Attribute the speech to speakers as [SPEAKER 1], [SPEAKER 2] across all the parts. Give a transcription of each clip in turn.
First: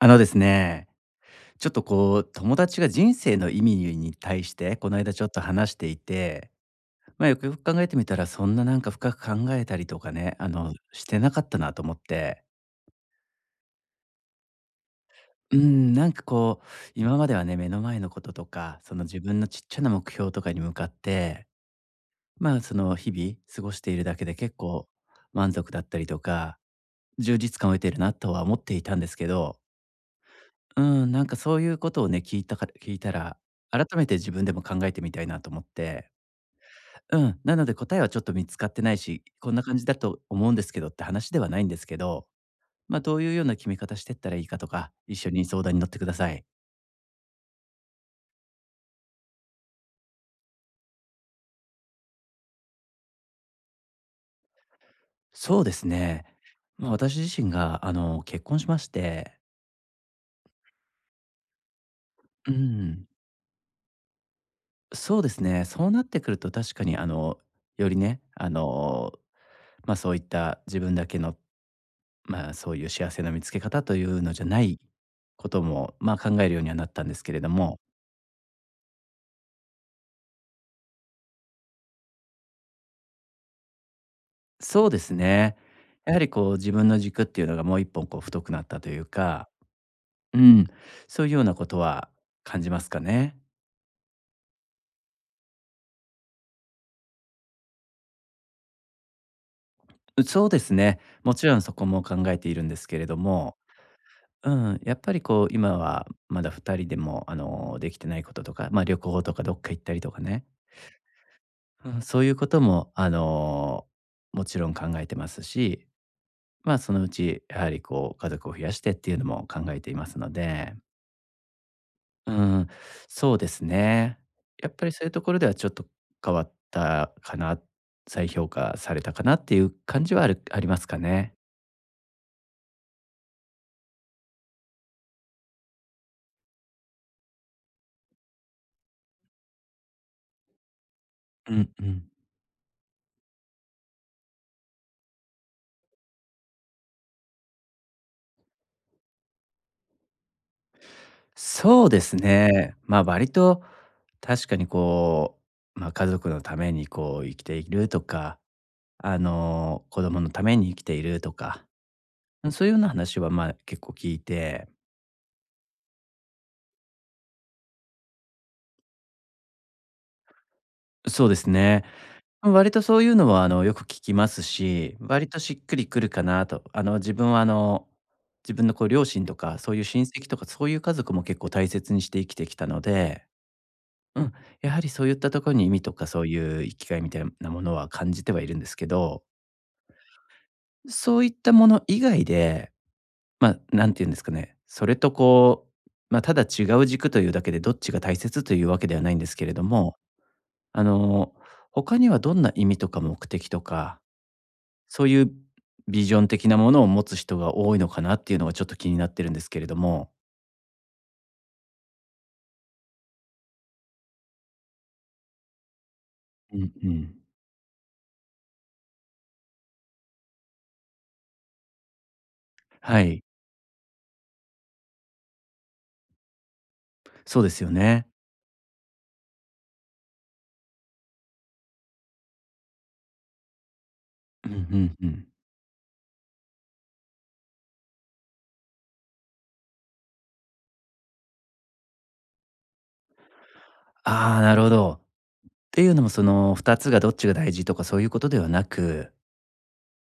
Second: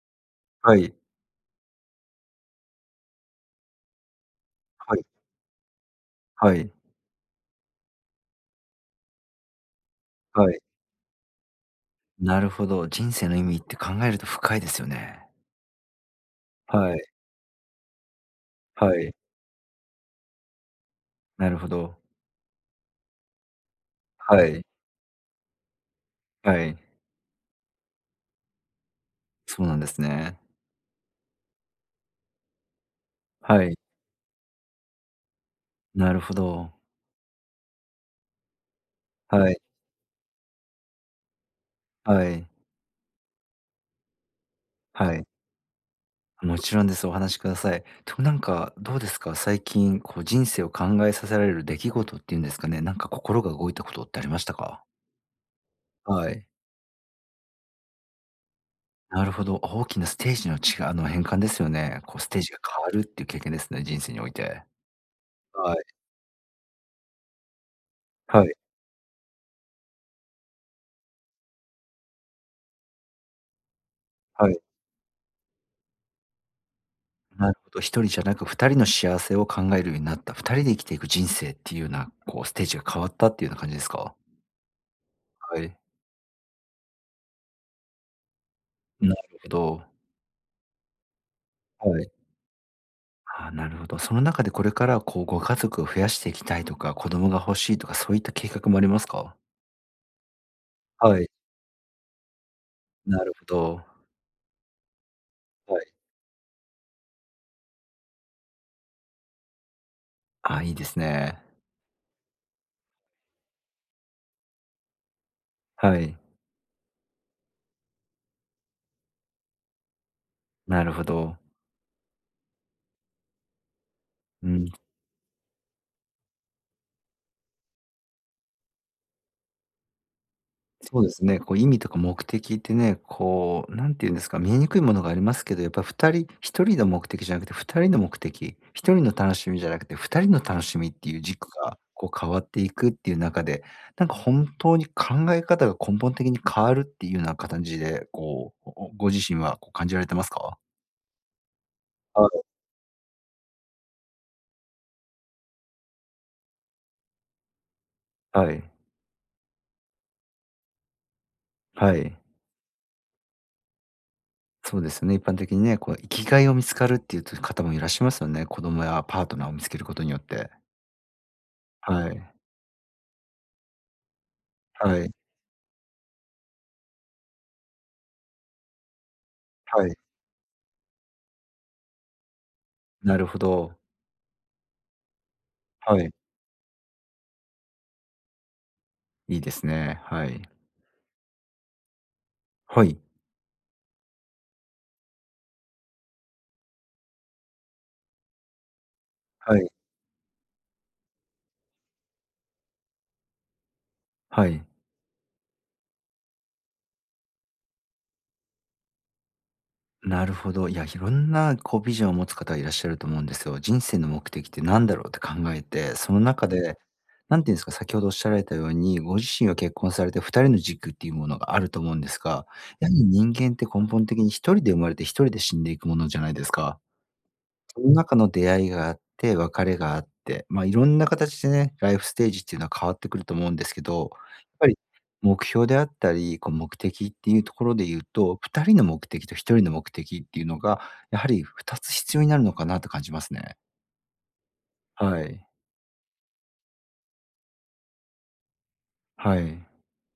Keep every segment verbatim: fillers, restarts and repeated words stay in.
[SPEAKER 1] あのです
[SPEAKER 2] は
[SPEAKER 1] ね、
[SPEAKER 2] い。
[SPEAKER 1] ちょっとこう友達が人生の意味に対してこ
[SPEAKER 2] は
[SPEAKER 1] の
[SPEAKER 2] い。
[SPEAKER 1] 間ちょっと話していて、
[SPEAKER 2] はい。
[SPEAKER 1] まあ、よくよく考えてみたらそんななんか深く考えたりとかね、あ
[SPEAKER 2] はい。
[SPEAKER 1] の、してなかったなと思っ
[SPEAKER 2] な
[SPEAKER 1] て、
[SPEAKER 2] るほど、人生の意味って考えると深いですよね。
[SPEAKER 1] うーん、なんかこう
[SPEAKER 2] はい。
[SPEAKER 1] 今まではね、目の前のこととか、
[SPEAKER 2] は
[SPEAKER 1] その
[SPEAKER 2] い。
[SPEAKER 1] 自分のちっちゃな目標とかに向かって、
[SPEAKER 2] なるほど。
[SPEAKER 1] まあ、その日々過ごしているだけで
[SPEAKER 2] は
[SPEAKER 1] 結
[SPEAKER 2] い。
[SPEAKER 1] 構満足だったりと
[SPEAKER 2] は
[SPEAKER 1] か、
[SPEAKER 2] い。
[SPEAKER 1] 充実感を得てるなとは思っていたんですけど、
[SPEAKER 2] そうなんですね。
[SPEAKER 1] うん、なんかそういうことをね、聞いたから聞いたら、
[SPEAKER 2] はい。
[SPEAKER 1] 改めて自分でも考えてみたいなと思って。
[SPEAKER 2] なるほど。
[SPEAKER 1] うん、なので答えはちょっと見つかってないし、
[SPEAKER 2] は
[SPEAKER 1] こん
[SPEAKER 2] い。
[SPEAKER 1] な感じだと思うんですけどって話ではないんですけ
[SPEAKER 2] は
[SPEAKER 1] ど、
[SPEAKER 2] い。
[SPEAKER 1] ま、どういうような決め方してったらいいかとか、
[SPEAKER 2] は
[SPEAKER 1] 一
[SPEAKER 2] い。
[SPEAKER 1] 緒に相談に乗ってください。
[SPEAKER 2] もちろんです。お話しください。と、なんかどうですか？最近こう人生を考えさせられる出来事っていうんですかね、なんか心が動いたことってありましたか？
[SPEAKER 1] そうですね。
[SPEAKER 2] はい。
[SPEAKER 1] ま、私自身が、あの、結婚しまし
[SPEAKER 2] なる
[SPEAKER 1] て、
[SPEAKER 2] ほど、あ大きなステージの違うあの、変換ですよね。こうステー
[SPEAKER 1] う
[SPEAKER 2] ジが変わるっ
[SPEAKER 1] ん、
[SPEAKER 2] ていう経験ですね、人生において。
[SPEAKER 1] そうですね、
[SPEAKER 2] はい。
[SPEAKER 1] そうなってくると確かに、あの、よりね、
[SPEAKER 2] は
[SPEAKER 1] あ
[SPEAKER 2] い。
[SPEAKER 1] の、ま、そういった自分だけのまあ、そういう幸せの見つけ方というのじゃ
[SPEAKER 2] は
[SPEAKER 1] な
[SPEAKER 2] い。
[SPEAKER 1] いことも、まあ、考えるようにはなったんですけれ
[SPEAKER 2] な
[SPEAKER 1] ど
[SPEAKER 2] るほ
[SPEAKER 1] も、
[SPEAKER 2] ど、一人じゃなくふたりの幸せを考えるようになった、ふたりで生きていく人生っていうような、こうステージが変わったっていうような感じですか？
[SPEAKER 1] そうですね。
[SPEAKER 2] はい。
[SPEAKER 1] やはりこう自分の軸っていうのがもういっぽんこう太くなったという
[SPEAKER 2] なる
[SPEAKER 1] か、
[SPEAKER 2] ほど。
[SPEAKER 1] うん、そういうようなこと
[SPEAKER 2] は
[SPEAKER 1] は
[SPEAKER 2] い。
[SPEAKER 1] 感じますかね。
[SPEAKER 2] ああ、なるほど。その中でこれからこうご家族を増やしていきたいとか、子供が欲しいとかそういった計画もありますか？
[SPEAKER 1] うそうですね。
[SPEAKER 2] はい。
[SPEAKER 1] もちろんそこも考えているんですけれど
[SPEAKER 2] なるほ
[SPEAKER 1] も、
[SPEAKER 2] ど。
[SPEAKER 1] うん、やっぱりこう今
[SPEAKER 2] はい。
[SPEAKER 1] はまだふたりでもあのできてないこととか、まあ、旅行とかどっか行ったりとかね、
[SPEAKER 2] ああ、いいですね。
[SPEAKER 1] うん、そういうこともあのもちろん考えてますし、
[SPEAKER 2] はい、
[SPEAKER 1] まあ、そのうち、やはりこう家族を増やしてっていうのも考えていますので、
[SPEAKER 2] なるほど。
[SPEAKER 1] うーん、そうですね。
[SPEAKER 2] うん。
[SPEAKER 1] やっぱりそういうところではちょっと変わったかな、再評価されたかなっていう感じはあるありますか
[SPEAKER 2] そうです
[SPEAKER 1] ね。
[SPEAKER 2] ね、こう意味とか目的ってね、こう、なんて言うんですか、見えにくいものがありますけど、やっぱふたり、ひとりの目的じゃなくてふたりの目的、ひとりの楽しみじゃなくてふたりの楽しみっていう軸
[SPEAKER 1] うん
[SPEAKER 2] が
[SPEAKER 1] うん。
[SPEAKER 2] こう変わっていくっていう中で、なんか本当に考え方が根本的に変わるっていうような形で、こう、おご自身はこう感じられてますか？
[SPEAKER 1] そうです
[SPEAKER 2] はい。
[SPEAKER 1] ね。まあ、割と確かにこう、まあ、家族のためにこう生きているとか、
[SPEAKER 2] はい。
[SPEAKER 1] あの、子供のために生きているとか、
[SPEAKER 2] はい。
[SPEAKER 1] そういうような話は、まあ、結構聞いて、
[SPEAKER 2] そうですね、一般的にね、こう生きがいを見つかるっていう方もいらっしゃいますよね。子供やパートナーを見つけることによって。
[SPEAKER 1] そうですね。
[SPEAKER 2] はい。
[SPEAKER 1] 割とそういうのは、あの、よく聞きますし、
[SPEAKER 2] はい。
[SPEAKER 1] 割としっくりくるかなと。あの、自分は、あの、自分のこう両親とか、そういう
[SPEAKER 2] はい。
[SPEAKER 1] 親戚とか、そういう家族も結構大切にして生きてきたの
[SPEAKER 2] な
[SPEAKER 1] で、
[SPEAKER 2] るほど。
[SPEAKER 1] うん、やはりそういったところに意味と
[SPEAKER 2] は
[SPEAKER 1] か、
[SPEAKER 2] い。
[SPEAKER 1] そういう生きがいみたいなものは感じてはいるんですけど、
[SPEAKER 2] いいですね。はい。
[SPEAKER 1] そういったもの以外で、
[SPEAKER 2] はい。
[SPEAKER 1] まあ、なんて言うんですかね、それとこう、まあ、ただ違う軸というだけで、どっちが大切というわけではないんですけれ
[SPEAKER 2] は
[SPEAKER 1] ど
[SPEAKER 2] い。
[SPEAKER 1] も、あの、他にはどんな意味とか目的とか、
[SPEAKER 2] はい。
[SPEAKER 1] そういうビジョン的なものを持つ人が多いのかなっていうのがちょっと気になってるんですけれども。
[SPEAKER 2] なるほど。いや、いろんなこうビジョンを持つ方いらっしゃると思うんですよ。人生の目的って何だろうって考えて、その中
[SPEAKER 1] う
[SPEAKER 2] でな
[SPEAKER 1] ん
[SPEAKER 2] ん。で、
[SPEAKER 1] うん。
[SPEAKER 2] 何ていうんですか、先ほどおっしゃられたように、ご自身は結婚されてふたりの軸っていうものがあると思うんですが、やは
[SPEAKER 1] は
[SPEAKER 2] り
[SPEAKER 1] い、
[SPEAKER 2] 人間って根本的に一人で生まれて一人で死んでいくものじゃないですか。
[SPEAKER 1] そうですよ
[SPEAKER 2] その
[SPEAKER 1] ね。
[SPEAKER 2] 中の出会いがあって、別れがあって、まあ、いろんな形でね、ライフステージっていうのは変わってくると思うんですけど、やっ
[SPEAKER 1] うんう
[SPEAKER 2] ぱり
[SPEAKER 1] んうん。
[SPEAKER 2] 目標であったり、こう目的っていうところで言うと、ふたりの目的とひとりの目的っていうのが、やはりふたつ必要になるのかなと感じますね。
[SPEAKER 1] ああ、なるほど。っ
[SPEAKER 2] はい。
[SPEAKER 1] ていうのもそのふたつがどっちが大事とかそういうことではなく、
[SPEAKER 2] はい。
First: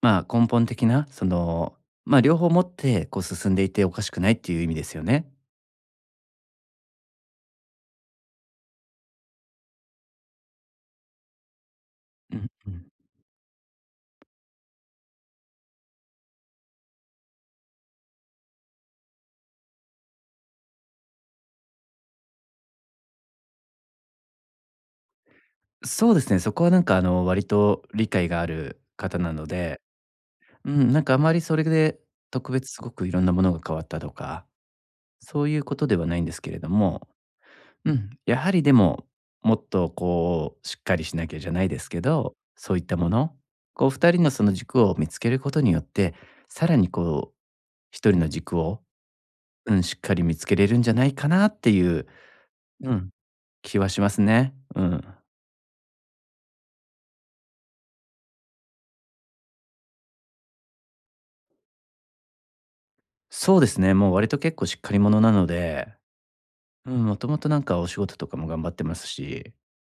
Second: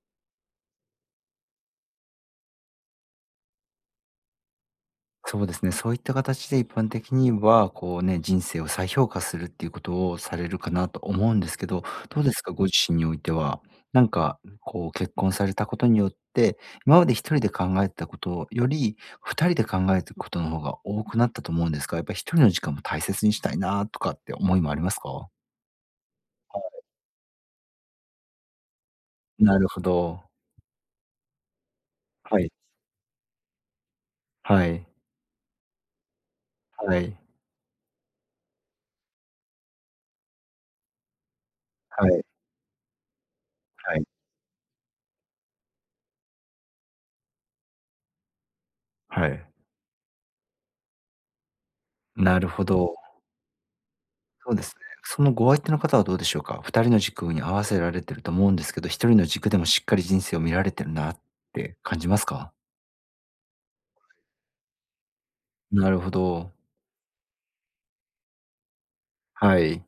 [SPEAKER 1] まあ、根本的なその、まあ、両方持ってこう進んでいておかしくないっていう意味ですよね。
[SPEAKER 2] そうですね。そういった形で一般的には、こうね、人生を再評価するっていうことをされるかなと思うんですけど、どうで
[SPEAKER 1] う
[SPEAKER 2] す
[SPEAKER 1] ん
[SPEAKER 2] か？ご
[SPEAKER 1] う
[SPEAKER 2] 自
[SPEAKER 1] ん。
[SPEAKER 2] 身においては。なんか、こう結婚されたことによって、今まで一人で考えてたことより、ふたりで考えてくことの方が多くなったと思うんですが、やっぱり一人の時間も大切にしたいなとかって思いもありますか？
[SPEAKER 1] そうですね、そこはなんかあの割と理解がある方なの
[SPEAKER 2] なる
[SPEAKER 1] で、
[SPEAKER 2] ほど。
[SPEAKER 1] うん、なんかあまりそれで
[SPEAKER 2] はい、
[SPEAKER 1] 特別すごくいろんなものが変わったとか
[SPEAKER 2] はい、
[SPEAKER 1] そういうことではないんですけれど
[SPEAKER 2] は
[SPEAKER 1] も、
[SPEAKER 2] い、
[SPEAKER 1] うん、やはりでも、もっとこう、しっかりしなきゃじゃないですけ
[SPEAKER 2] はい、
[SPEAKER 1] ど、そういったもの、こう
[SPEAKER 2] はい、
[SPEAKER 1] ふたりのその軸を見つけることによって、さらにこう、一人の軸を、
[SPEAKER 2] はい。
[SPEAKER 1] うん、しっかり見つけれるんじゃないかなっていう、
[SPEAKER 2] なるほ
[SPEAKER 1] う
[SPEAKER 2] ど。
[SPEAKER 1] ん、気はします
[SPEAKER 2] そ
[SPEAKER 1] ね。
[SPEAKER 2] うです
[SPEAKER 1] う
[SPEAKER 2] ね。
[SPEAKER 1] ん。
[SPEAKER 2] そのご相手の方はどうでしょうか？ふたりの軸に合わせられてると思うんですけど、ひとりの軸でもしっかり人生を見られてるなって感じますか？
[SPEAKER 1] そうですね、もう割と結構しっかり者なの
[SPEAKER 2] な
[SPEAKER 1] で、
[SPEAKER 2] るほど。
[SPEAKER 1] うん、もともとなんかお仕事とかも頑張ってますし、
[SPEAKER 2] はい。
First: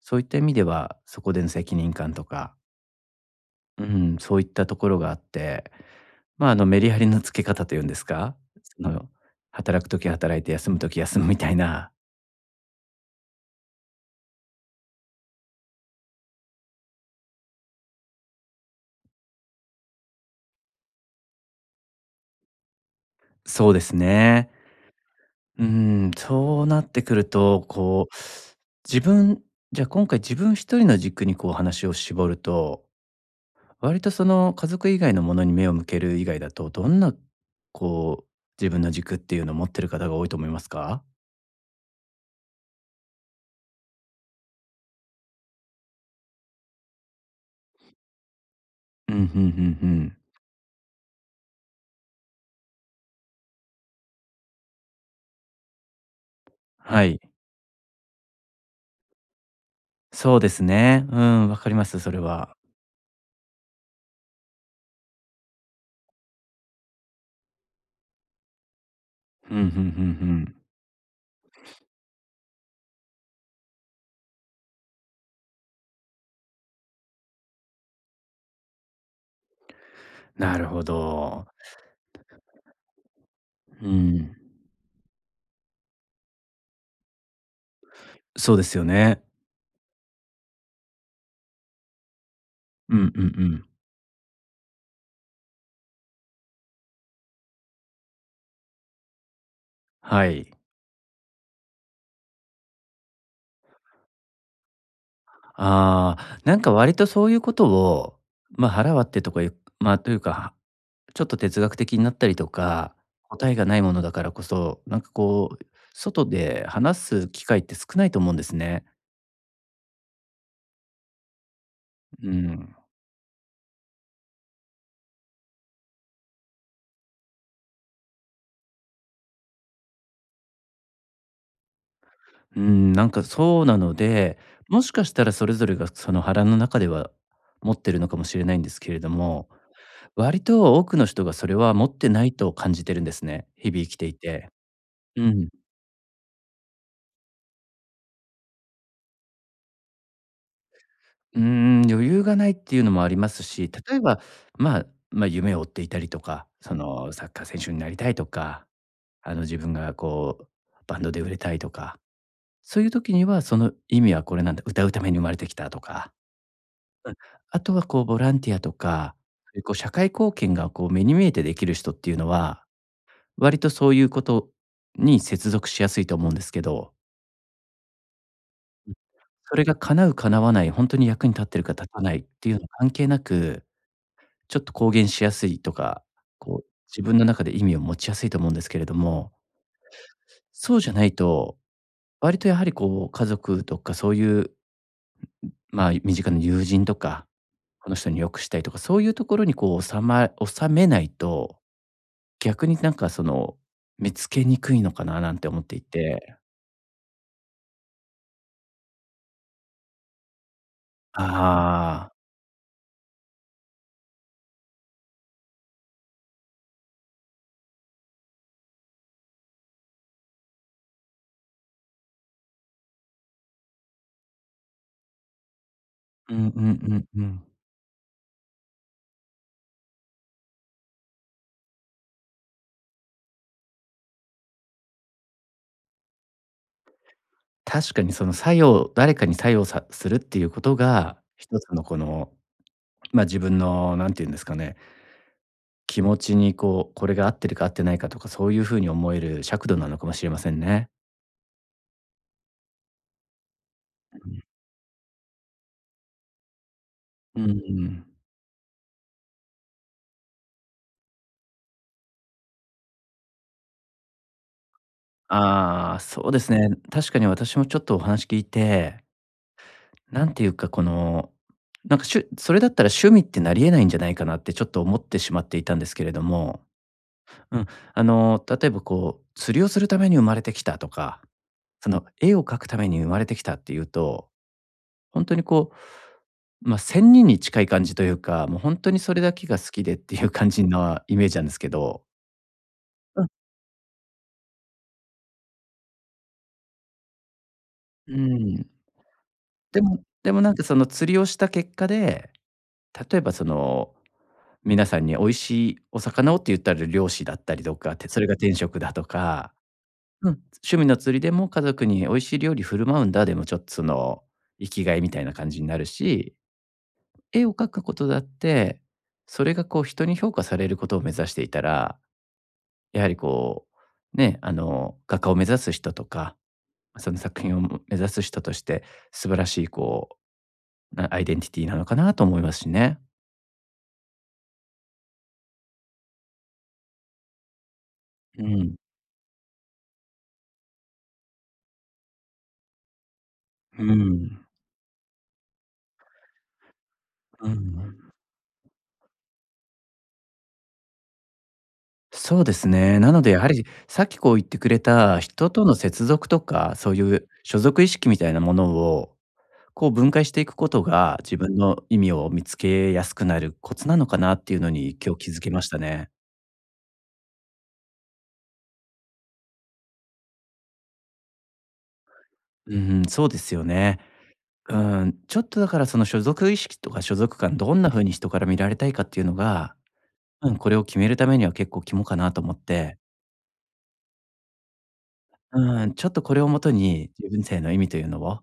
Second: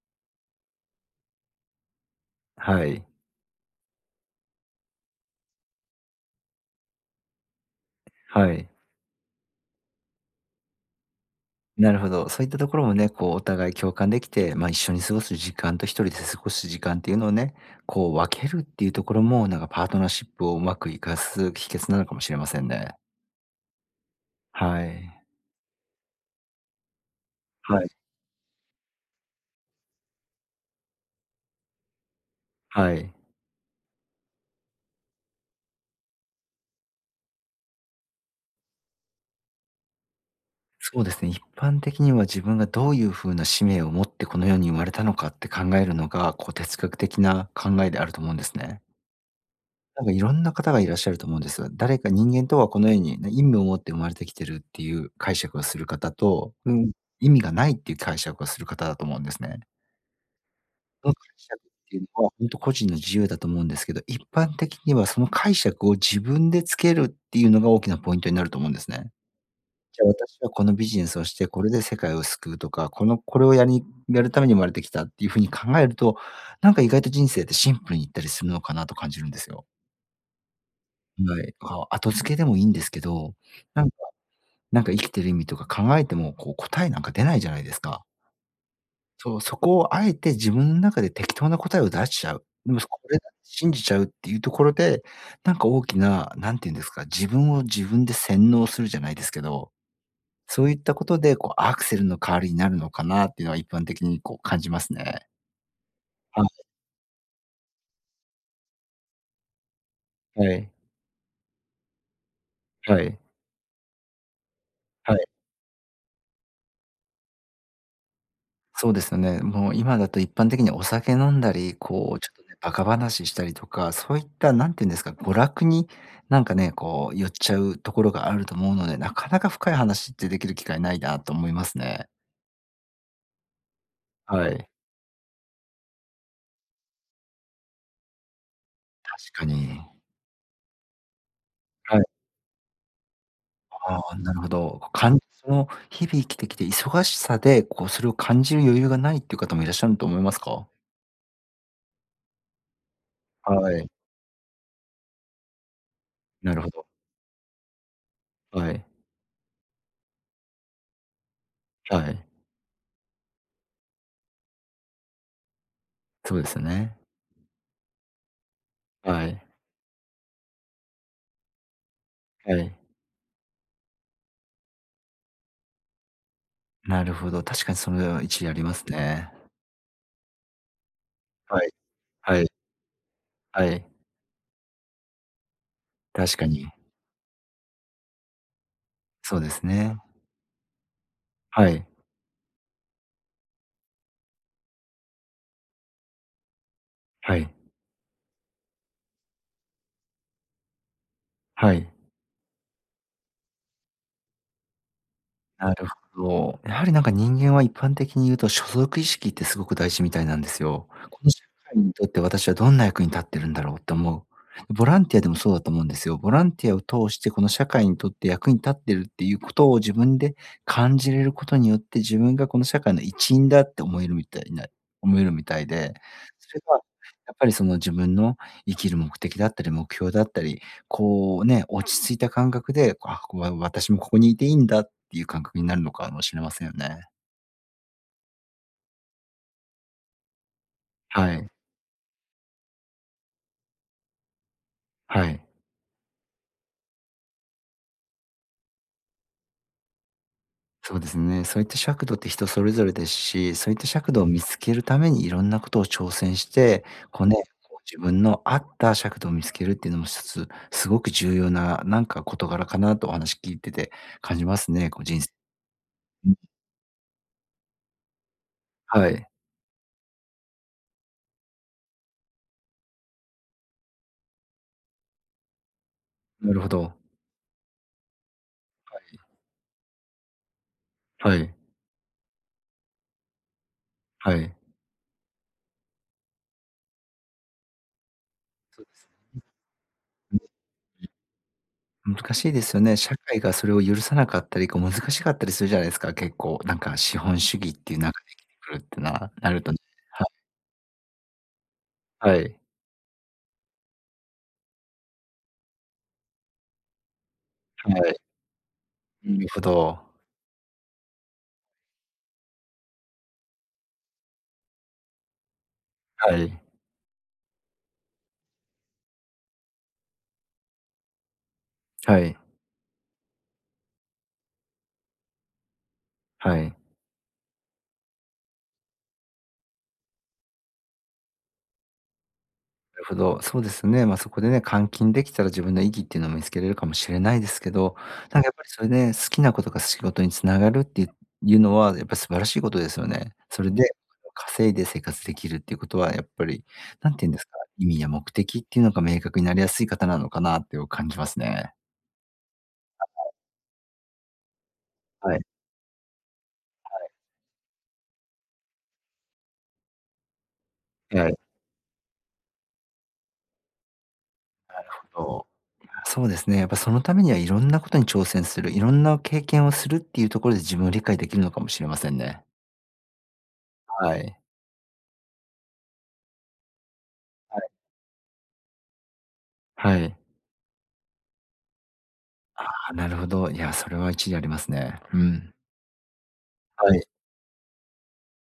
[SPEAKER 1] そういった意味では、そこでの責任感とか、
[SPEAKER 2] はい。
[SPEAKER 1] うん、そういったところがあってまあ、あの、メリハリのつけ方というんですか、
[SPEAKER 2] はい。
[SPEAKER 1] その、働く時働いて、休む時休むみたいな。
[SPEAKER 2] なるほど。そういったところもね、こうお互い共感できて、まあ、一緒に過ごす時間とひとりで過ごす時間っていうのをね、こう分けるっていうところも、なんかパートナーシップをうまく生かす秘訣なのかもしれませんね。
[SPEAKER 1] そうですね。
[SPEAKER 2] はい。
[SPEAKER 1] うーん、そうなってくると、
[SPEAKER 2] はい。
[SPEAKER 1] こう、自分じゃあ今回じぶんひとりの軸にこう話を絞ると、
[SPEAKER 2] はい。
[SPEAKER 1] 割とその家族以外のものに目を向ける以外だと、どんな、こう、自分の軸っていうのを持ってる方が多いと思います
[SPEAKER 2] そ
[SPEAKER 1] か？
[SPEAKER 2] うですね、一般的には自分がどういうふうな使命を持ってこの世に生まれたのかって考えるのが、こう哲学的な考えであると思うんですね。
[SPEAKER 1] うん、うんうんう
[SPEAKER 2] なんか
[SPEAKER 1] ん。
[SPEAKER 2] いろんな方がいらっしゃると思うんです。誰か人間とはこの世にね、意味を持って生まれてきてるっていう解釈をする方と、うん、
[SPEAKER 1] はい、
[SPEAKER 2] 意味がないっていう解釈をする方だと思うんですね。
[SPEAKER 1] そうですね。
[SPEAKER 2] その
[SPEAKER 1] う
[SPEAKER 2] 解
[SPEAKER 1] ん、わ
[SPEAKER 2] 釈っ
[SPEAKER 1] かりま
[SPEAKER 2] て
[SPEAKER 1] す、
[SPEAKER 2] いう
[SPEAKER 1] それ
[SPEAKER 2] のは本
[SPEAKER 1] は。
[SPEAKER 2] 当個人の自由だと思うんですけど、一般的にはその解釈を自分でつけるっていうのが大きなポイントになると思うんですね。
[SPEAKER 1] うんうんうんう
[SPEAKER 2] じゃあ私は
[SPEAKER 1] ん。
[SPEAKER 2] このビジネスをして、これで世界を救うとか、このこれをやりやるために生まれてきたっていう風に考えると、なんか意外と人生ってシンプルにいったりするのかなと感じるんですよ。
[SPEAKER 1] なるほ
[SPEAKER 2] は
[SPEAKER 1] ど。
[SPEAKER 2] い。あ、後付けでもいいんですけど、な
[SPEAKER 1] う
[SPEAKER 2] んか
[SPEAKER 1] ん、
[SPEAKER 2] なんか生きてる意味とか考えても、こう答えなんか出ないじゃないですか。
[SPEAKER 1] そうですよね。
[SPEAKER 2] そう、そこをあえて自分の中で適当な答えを出しちゃう。でも
[SPEAKER 1] うん
[SPEAKER 2] こ
[SPEAKER 1] うんう
[SPEAKER 2] れだって
[SPEAKER 1] ん。
[SPEAKER 2] 信じちゃうっていうところで、なんか大きな、なんていうんですか、自分を自分で洗脳するじゃないですけど
[SPEAKER 1] はい。
[SPEAKER 2] そういったことで、こう、アクセルの代わりになるのかなっていうのは一般的にこう感じますね。
[SPEAKER 1] ああ、
[SPEAKER 2] あ、
[SPEAKER 1] なんか割とそういうことを、ま、腹割ってとかいうまあ、というか、
[SPEAKER 2] はい、
[SPEAKER 1] ちょっと哲学的になったりとか、
[SPEAKER 2] はい、
[SPEAKER 1] 答えがないものだからこそ、なんか
[SPEAKER 2] はい。
[SPEAKER 1] こう、外で話す機会って少ないと思うんですね。
[SPEAKER 2] そうですよね。もう今だと一般的にお酒飲んだり、こうち
[SPEAKER 1] う
[SPEAKER 2] ょっとね、バ
[SPEAKER 1] ん。
[SPEAKER 2] カ話したりとか、そういった何て言うんですか、娯楽になんかね、こう寄っちゃうところがあると思うので、なかなか深い話ってできる機会ないなと思いますね。
[SPEAKER 1] うん、なんかそうなので、
[SPEAKER 2] はい。
[SPEAKER 1] もしかしたらそれぞれがその腹の中では持ってるのかもしれないんですけれど
[SPEAKER 2] 確か
[SPEAKER 1] も、
[SPEAKER 2] に。
[SPEAKER 1] 割と多くの人がそれは持っ
[SPEAKER 2] はい。
[SPEAKER 1] てないと感じてるんですね、日々生き
[SPEAKER 2] あ
[SPEAKER 1] てい
[SPEAKER 2] あ、なる
[SPEAKER 1] て。
[SPEAKER 2] ほど。かん
[SPEAKER 1] うん。
[SPEAKER 2] その日々生きてきて忙しさで、こうそれを感じる余裕がないっていう方もいらっしゃると思いますか？
[SPEAKER 1] うーん、余裕がないっていうのもあります
[SPEAKER 2] は
[SPEAKER 1] し、
[SPEAKER 2] い。
[SPEAKER 1] 例えば、まあ、まあ、夢を追っていたりとか、
[SPEAKER 2] なるほ
[SPEAKER 1] そ
[SPEAKER 2] ど。
[SPEAKER 1] の、サッカー選手になりたいとか、
[SPEAKER 2] はい。
[SPEAKER 1] あの、自分がこう、バンドで売れたいとか、
[SPEAKER 2] はい。
[SPEAKER 1] そういう時にはその意味はこれなんだ、歌うために生まれてきたとか、
[SPEAKER 2] そうですね。
[SPEAKER 1] あとはこうボランティアとか、
[SPEAKER 2] はい。
[SPEAKER 1] そういうこう社会貢献がこう目に見えてできる人っていうの
[SPEAKER 2] は
[SPEAKER 1] は、
[SPEAKER 2] い。
[SPEAKER 1] 割とそういうことに接続しやすいと思うんですけど、
[SPEAKER 2] なるほど、確かにその一理ありますね。
[SPEAKER 1] それが叶う叶わない、本当に役に立って
[SPEAKER 2] は
[SPEAKER 1] る
[SPEAKER 2] い。
[SPEAKER 1] か立たないっ
[SPEAKER 2] は
[SPEAKER 1] て
[SPEAKER 2] い。
[SPEAKER 1] いうの関係なく
[SPEAKER 2] はい。
[SPEAKER 1] ちょっと公言しやすいとか、
[SPEAKER 2] 確か
[SPEAKER 1] こう
[SPEAKER 2] に。
[SPEAKER 1] 自分の中で意味を持ちやすいと思うんですけれども、
[SPEAKER 2] そうですね。
[SPEAKER 1] そうじゃないと、
[SPEAKER 2] はい。
[SPEAKER 1] 割とやはりこう家族とかそういう、まあ、身近な友人とか、
[SPEAKER 2] はい。
[SPEAKER 1] この人に良くしたいとか、そういうところにこう収ま収めないと、
[SPEAKER 2] はい。
[SPEAKER 1] 逆になんかその、見つけにくいのかななんて思っ
[SPEAKER 2] な
[SPEAKER 1] てい
[SPEAKER 2] るほ
[SPEAKER 1] て。
[SPEAKER 2] ど。やはりなんか人間は一般的に言うと、所属意識ってすごく大事みたいなんですよ。こ
[SPEAKER 1] あ
[SPEAKER 2] の社会にとっ
[SPEAKER 1] あ。
[SPEAKER 2] て私はどんな役に立ってるんだろうって思う。ボランティアでもそうだと思うんですよ。ボランティアを通してこの社会にとって役に立ってるっていうことを自分で感じれることによって、自分がこの社会の一員だって思えるみたいな思えるみたいで、
[SPEAKER 1] うんう
[SPEAKER 2] それが
[SPEAKER 1] んうんう
[SPEAKER 2] やっ
[SPEAKER 1] ん。
[SPEAKER 2] ぱりその自分の生きる目的だったり、目標だったり、こうね、落ち着いた感覚で、あ、こわ私もここにいていいんだっていう感覚になるのかもしれませんよね。
[SPEAKER 1] 確かにその作用誰かに作用さするっていうことが、
[SPEAKER 2] はい。
[SPEAKER 1] ひとつのこの、まあ、自分のなんていうんですかね、
[SPEAKER 2] はい。
[SPEAKER 1] 気持ちにこう、これが合ってるか合ってないかとか、そういう風に思える尺度なのかもしれませんね。
[SPEAKER 2] そうですね。そういった尺度って人それぞれですし、そういった尺
[SPEAKER 1] う
[SPEAKER 2] 度を
[SPEAKER 1] ん。
[SPEAKER 2] 見つけるためにいろんなことを挑戦して、こうね、
[SPEAKER 1] う
[SPEAKER 2] こう自
[SPEAKER 1] ん。
[SPEAKER 2] 分の合った尺度を見つけるっていうのも一つすごく重要な、なんか事柄かなとお話聞いてて感じますね、こう人生。
[SPEAKER 1] ああ、そ
[SPEAKER 2] う
[SPEAKER 1] う
[SPEAKER 2] ん。
[SPEAKER 1] ですね。確かに私もちょっとお話聞いて、
[SPEAKER 2] はい。
[SPEAKER 1] なんていうかこの、なんかしゅそれだったら趣味ってなり得ないんじゃないかなってちょっと思ってしまっていたんですけれど
[SPEAKER 2] な
[SPEAKER 1] も、
[SPEAKER 2] るほど。
[SPEAKER 1] うん、あの、例えばこう釣りをするために生まれてきたとか、
[SPEAKER 2] はい。
[SPEAKER 1] その絵を描くために生まれてきたっていうと
[SPEAKER 2] はい。
[SPEAKER 1] 本当にこう、まあ、仙人に近い感じというか、もう本
[SPEAKER 2] そう
[SPEAKER 1] 当
[SPEAKER 2] で
[SPEAKER 1] に
[SPEAKER 2] す。
[SPEAKER 1] それだけが好きでっていう感じなイメージなんですけど。
[SPEAKER 2] 難しいですよね。社
[SPEAKER 1] うん。
[SPEAKER 2] 会がそれを許さなかったり、こう難しかったりするじゃないですか、結構。なんか資本主義っていう
[SPEAKER 1] う
[SPEAKER 2] 中で生きて
[SPEAKER 1] ん。
[SPEAKER 2] くるってななるとね。
[SPEAKER 1] でも
[SPEAKER 2] は
[SPEAKER 1] でもなんかその釣りをした結果で、
[SPEAKER 2] はい。
[SPEAKER 1] 例えばその、皆さんに美味しいお魚をって言ったら漁師だったりとか、
[SPEAKER 2] は
[SPEAKER 1] て
[SPEAKER 2] い。
[SPEAKER 1] それが転職だと
[SPEAKER 2] なる
[SPEAKER 1] か、
[SPEAKER 2] ほど。
[SPEAKER 1] うん。趣味の釣りでも家族に美味しい料理振る舞うんだでもちょっとその、生きがいみたいな感じになるし、
[SPEAKER 2] はい。
[SPEAKER 1] 絵を描くことだって、それがこう人に評価されることを目指していたら
[SPEAKER 2] はい。
[SPEAKER 1] やはりこう、ね、あの、画家を目指す人とか、
[SPEAKER 2] はい。
[SPEAKER 1] その作品を目指す人として素晴らしいこう、なアイデンティティなのかなと思いますし
[SPEAKER 2] な
[SPEAKER 1] ね。
[SPEAKER 2] るほど、そうですね。まあ、そこでね、換金できたら自分の意義っていうのも見つけれるかもしれないですけど、な
[SPEAKER 1] う
[SPEAKER 2] んかやっぱり
[SPEAKER 1] ん。
[SPEAKER 2] それで、好きなことが仕事に繋がるっていういうのは、やっぱり素晴らしいことですよね。それ
[SPEAKER 1] う
[SPEAKER 2] で、
[SPEAKER 1] ん。
[SPEAKER 2] 稼いで生活できるっていうことはやっぱり、なんて言うんです
[SPEAKER 1] う
[SPEAKER 2] か、意味や
[SPEAKER 1] ん。
[SPEAKER 2] 目的っていうのが明確になりやすい方なのかなっていう感じますね。
[SPEAKER 1] そうですね。なのでやはりさっきこう言ってくれた
[SPEAKER 2] はい。
[SPEAKER 1] 人との接続とか、そういう所属意識みたいなものを、こう分解していくことが、
[SPEAKER 2] は
[SPEAKER 1] 自
[SPEAKER 2] い。
[SPEAKER 1] 分の意味を見つけやすくなるコツなのかなっていうのに今日気づ
[SPEAKER 2] そ
[SPEAKER 1] けました
[SPEAKER 2] う。
[SPEAKER 1] ね。
[SPEAKER 2] そうですね、やっぱそのためにはいろんなことに挑戦する、いろんな経験をするっていうところで自分を理解できるのかもしれませんね。
[SPEAKER 1] うん、そうですよね。
[SPEAKER 2] はい。
[SPEAKER 1] うん、ちょっとだからその所属意識とか所属感、
[SPEAKER 2] はい。
[SPEAKER 1] どんな風に人から見られたいかっていうのが、
[SPEAKER 2] はい。
[SPEAKER 1] うん、これを決めるためには結構肝かなと思っ
[SPEAKER 2] あ、
[SPEAKER 1] て、
[SPEAKER 2] なるほど。いや、それは一理ありますね。うん。
[SPEAKER 1] うん、ちょっとこれをもと
[SPEAKER 2] はい。
[SPEAKER 1] に人生の意味というのを、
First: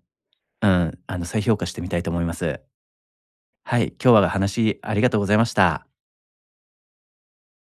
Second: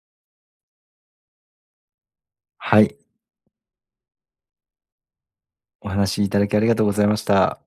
[SPEAKER 1] うん、あの再評価してみたいと思います。
[SPEAKER 2] はい。
[SPEAKER 1] はい、今日は話ありがとうございました。
[SPEAKER 2] お話しいただきありがとうございました。